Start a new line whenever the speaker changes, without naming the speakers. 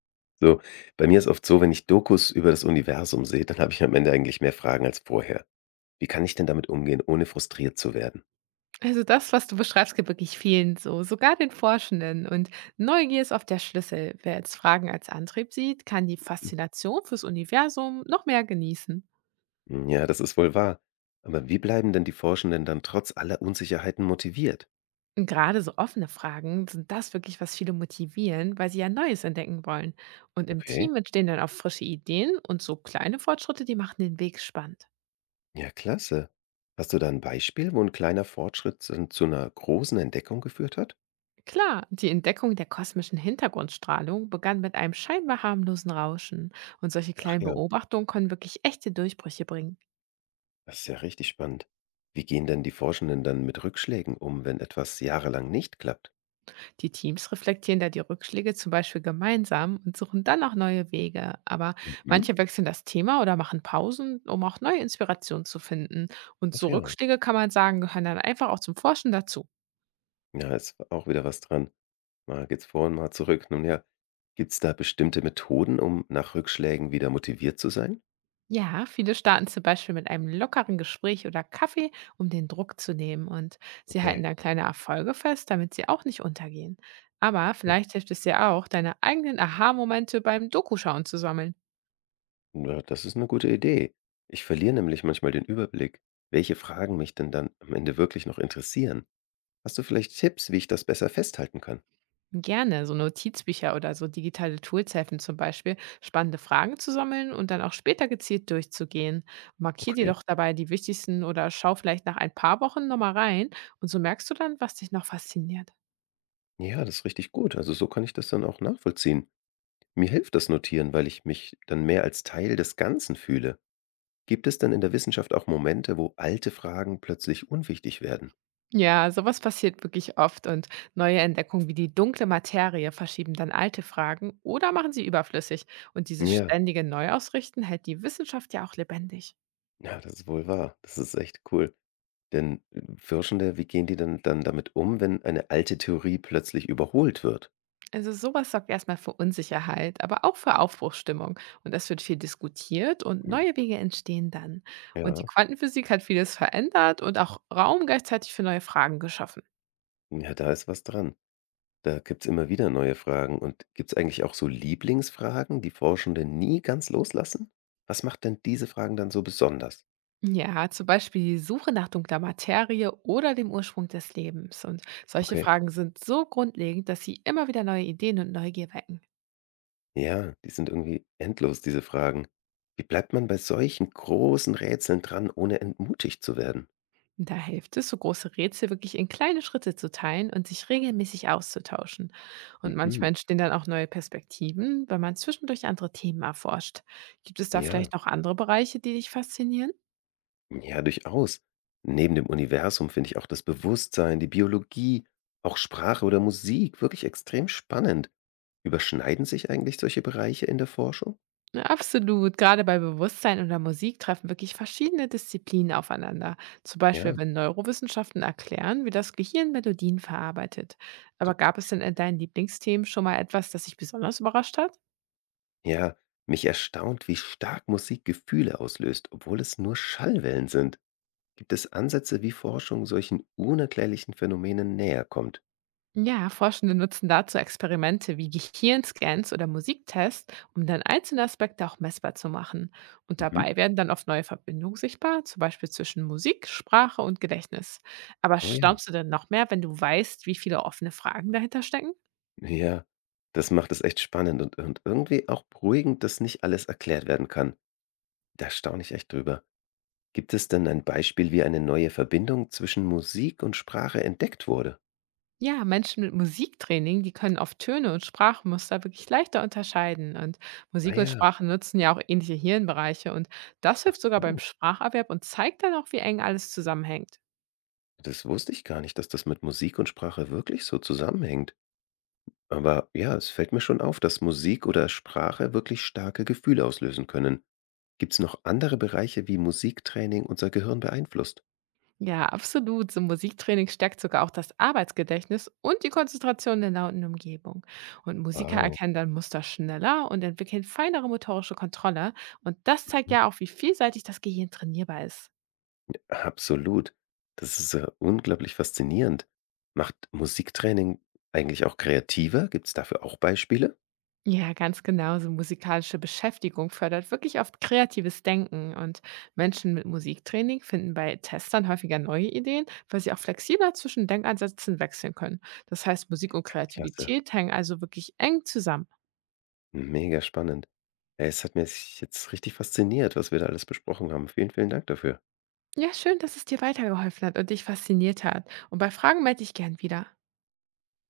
So, bei mir ist oft so, wenn ich Dokus über das Universum sehe, dann habe ich am Ende eigentlich mehr Fragen als vorher. Wie kann ich denn damit umgehen, ohne frustriert zu werden?
Also das, was du beschreibst, gibt wirklich vielen so, sogar den Forschenden. Und Neugier ist oft der Schlüssel. Wer jetzt Fragen als Antrieb sieht, kann die Faszination fürs Universum noch mehr genießen.
Hm, ja, das ist wohl wahr. Aber wie bleiben denn die Forschenden dann trotz aller Unsicherheiten motiviert?
Und gerade so offene Fragen sind das wirklich, was viele motivieren, weil sie ja Neues entdecken wollen. Und im
Okay,
Team entstehen dann auch frische Ideen und so kleine Fortschritte, die machen den Weg spannend.
ja, klasse. Hast du da ein Beispiel, wo ein kleiner Fortschritt zu einer großen Entdeckung geführt hat?
Klar, die Entdeckung der kosmischen Hintergrundstrahlung begann mit einem scheinbar harmlosen Rauschen. Und solche
Ach
kleinen
ja,
Beobachtungen können wirklich echte Durchbrüche bringen.
das ist ja richtig spannend. Wie gehen denn die Forschenden dann mit Rückschlägen um, wenn etwas jahrelang nicht klappt?
Die Teams reflektieren da die Rückschläge zum Beispiel gemeinsam und suchen dann auch neue Wege. Aber
Mhm.
manche wechseln das Thema oder machen Pausen, um auch neue Inspiration zu finden. Und
Ach
so
ja,
Rückschläge kann man sagen, gehören dann einfach auch zum Forschen dazu.
ja, ist auch wieder was dran. Mal geht's vor und mal zurück. Nun ja, gibt's da bestimmte Methoden, um nach Rückschlägen wieder motiviert zu sein?
Ja, viele starten zum Beispiel mit einem lockeren Gespräch oder Kaffee, um den Druck zu nehmen. Und sie
Okay.
halten dann kleine Erfolge fest, damit sie auch nicht untergehen. Aber
Oh.
vielleicht hilft es dir auch, deine eigenen Aha-Momente beim Dokuschauen zu sammeln.
Ja, das ist eine gute Idee. Ich verliere nämlich manchmal den Überblick, welche Fragen mich denn dann am Ende wirklich noch interessieren. Hast du vielleicht Tipps, wie ich das besser festhalten kann?
Gerne, so Notizbücher oder so digitale Tools helfen zum Beispiel, spannende Fragen zu sammeln und dann auch später gezielt durchzugehen. Markier dir
Okay.
doch dabei die wichtigsten oder schau vielleicht nach ein paar Wochen nochmal rein, und so merkst du dann, was dich noch fasziniert.
Ja, das ist richtig gut. Also, so kann ich das dann auch nachvollziehen. Mir hilft das Notieren, weil ich mich dann mehr als Teil des Ganzen fühle. Gibt es dann in der Wissenschaft auch Momente, wo alte Fragen plötzlich unwichtig werden?
Ja, sowas passiert wirklich oft, und neue Entdeckungen wie die dunkle Materie verschieben dann alte Fragen oder machen sie überflüssig. Und dieses
Ja.
ständige Neuausrichten hält die Wissenschaft ja auch lebendig.
Ja, das ist wohl wahr. Das ist echt cool. Denn Forschende, wie gehen die denn dann damit um, wenn eine alte Theorie plötzlich überholt wird?
Also sowas sorgt erstmal für Unsicherheit, aber auch für Aufbruchsstimmung. Und es wird viel diskutiert und
Hm.
neue Wege entstehen dann. Und die
Ja,
Quantenphysik hat vieles verändert und auch Raum gleichzeitig für neue Fragen geschaffen.
ja, da ist was dran. Da gibt's immer wieder neue Fragen. Und gibt's eigentlich auch so Lieblingsfragen, die Forschende nie ganz loslassen? Was macht denn diese Fragen dann so besonders?
Ja, zum Beispiel die Suche nach dunkler Materie oder dem Ursprung des Lebens. Und solche
Okay.
Fragen sind so grundlegend, dass sie immer wieder neue Ideen und Neugier wecken.
Ja, die sind irgendwie endlos, diese Fragen. Wie bleibt man bei solchen großen Rätseln dran, ohne entmutigt zu werden?
Da hilft es, so große Rätsel wirklich in kleine Schritte zu teilen und sich regelmäßig auszutauschen. Und
Mhm.
manchmal entstehen dann auch neue Perspektiven, wenn man zwischendurch andere Themen erforscht. Gibt es da
Ja.
vielleicht noch andere Bereiche, die dich faszinieren?
Ja, durchaus. Neben dem Universum finde ich auch das Bewusstsein, die Biologie, auch Sprache oder Musik wirklich extrem spannend. Überschneiden sich eigentlich solche Bereiche in der Forschung?
Ja, absolut. Gerade bei Bewusstsein oder Musik treffen wirklich verschiedene Disziplinen aufeinander. Zum
Ja,
Beispiel, wenn Neurowissenschaften erklären, wie das Gehirn Melodien verarbeitet. Aber
total.
gab es denn in deinen Lieblingsthemen schon mal etwas, das dich besonders überrascht hat?
Ja, mich erstaunt, wie stark Musik Gefühle auslöst, obwohl es nur Schallwellen sind. Gibt es Ansätze, wie Forschung solchen unerklärlichen Phänomenen näher kommt?
Ja, Forschende nutzen dazu Experimente wie Gehirnscans oder Musiktests, um dann einzelne Aspekte auch messbar zu machen. Und
Mhm.
dabei werden dann oft neue Verbindungen sichtbar, zum Beispiel zwischen Musik, Sprache und Gedächtnis. Aber
Oh ja.
staunst du denn noch mehr, wenn du weißt, wie viele offene Fragen dahinter stecken?
Ja, das macht es echt spannend und irgendwie auch beruhigend, dass nicht alles erklärt werden kann. Da staune ich echt drüber. Gibt es denn ein Beispiel, wie eine neue Verbindung zwischen Musik und Sprache entdeckt wurde?
Ja, Menschen mit Musiktraining, die können oft Töne und Sprachmuster wirklich leichter unterscheiden. Und
Ah
Musik und
ja,
Sprache nutzen ja auch ähnliche Hirnbereiche. Und das
ach
hilft sogar beim
so.
Spracherwerb und zeigt dann auch, wie eng alles zusammenhängt.
Das wusste ich gar nicht, dass das mit Musik und Sprache wirklich so zusammenhängt. Aber ja, es fällt mir schon auf, dass Musik oder Sprache wirklich starke Gefühle auslösen können. Gibt es noch andere Bereiche, wie Musiktraining unser Gehirn beeinflusst?
Ja, absolut. So Musiktraining stärkt sogar auch das Arbeitsgedächtnis und die Konzentration der lauten Umgebung. Und Musiker
Wow,
erkennen dann Muster schneller und entwickeln feinere motorische Kontrolle. Und das zeigt
mhm,
ja auch, wie vielseitig das Gehirn trainierbar ist.
absolut. Das ist ja unglaublich faszinierend. Macht Musiktraining eigentlich auch kreativer? Gibt es dafür auch Beispiele?
Ja, ganz genau. So musikalische Beschäftigung fördert wirklich oft kreatives Denken. Und Menschen mit Musiktraining finden bei Testern häufiger neue Ideen, weil sie auch flexibler zwischen Denkansätzen wechseln können. Das heißt, Musik und
Klasse.
Kreativität hängen also wirklich eng zusammen.
Mega spannend. Ey, es hat mich jetzt richtig fasziniert, was wir da alles besprochen haben. Vielen, vielen Dank dafür.
Ja, schön, dass es dir weitergeholfen hat und dich fasziniert hat. Und bei Fragen melde ich gern wieder.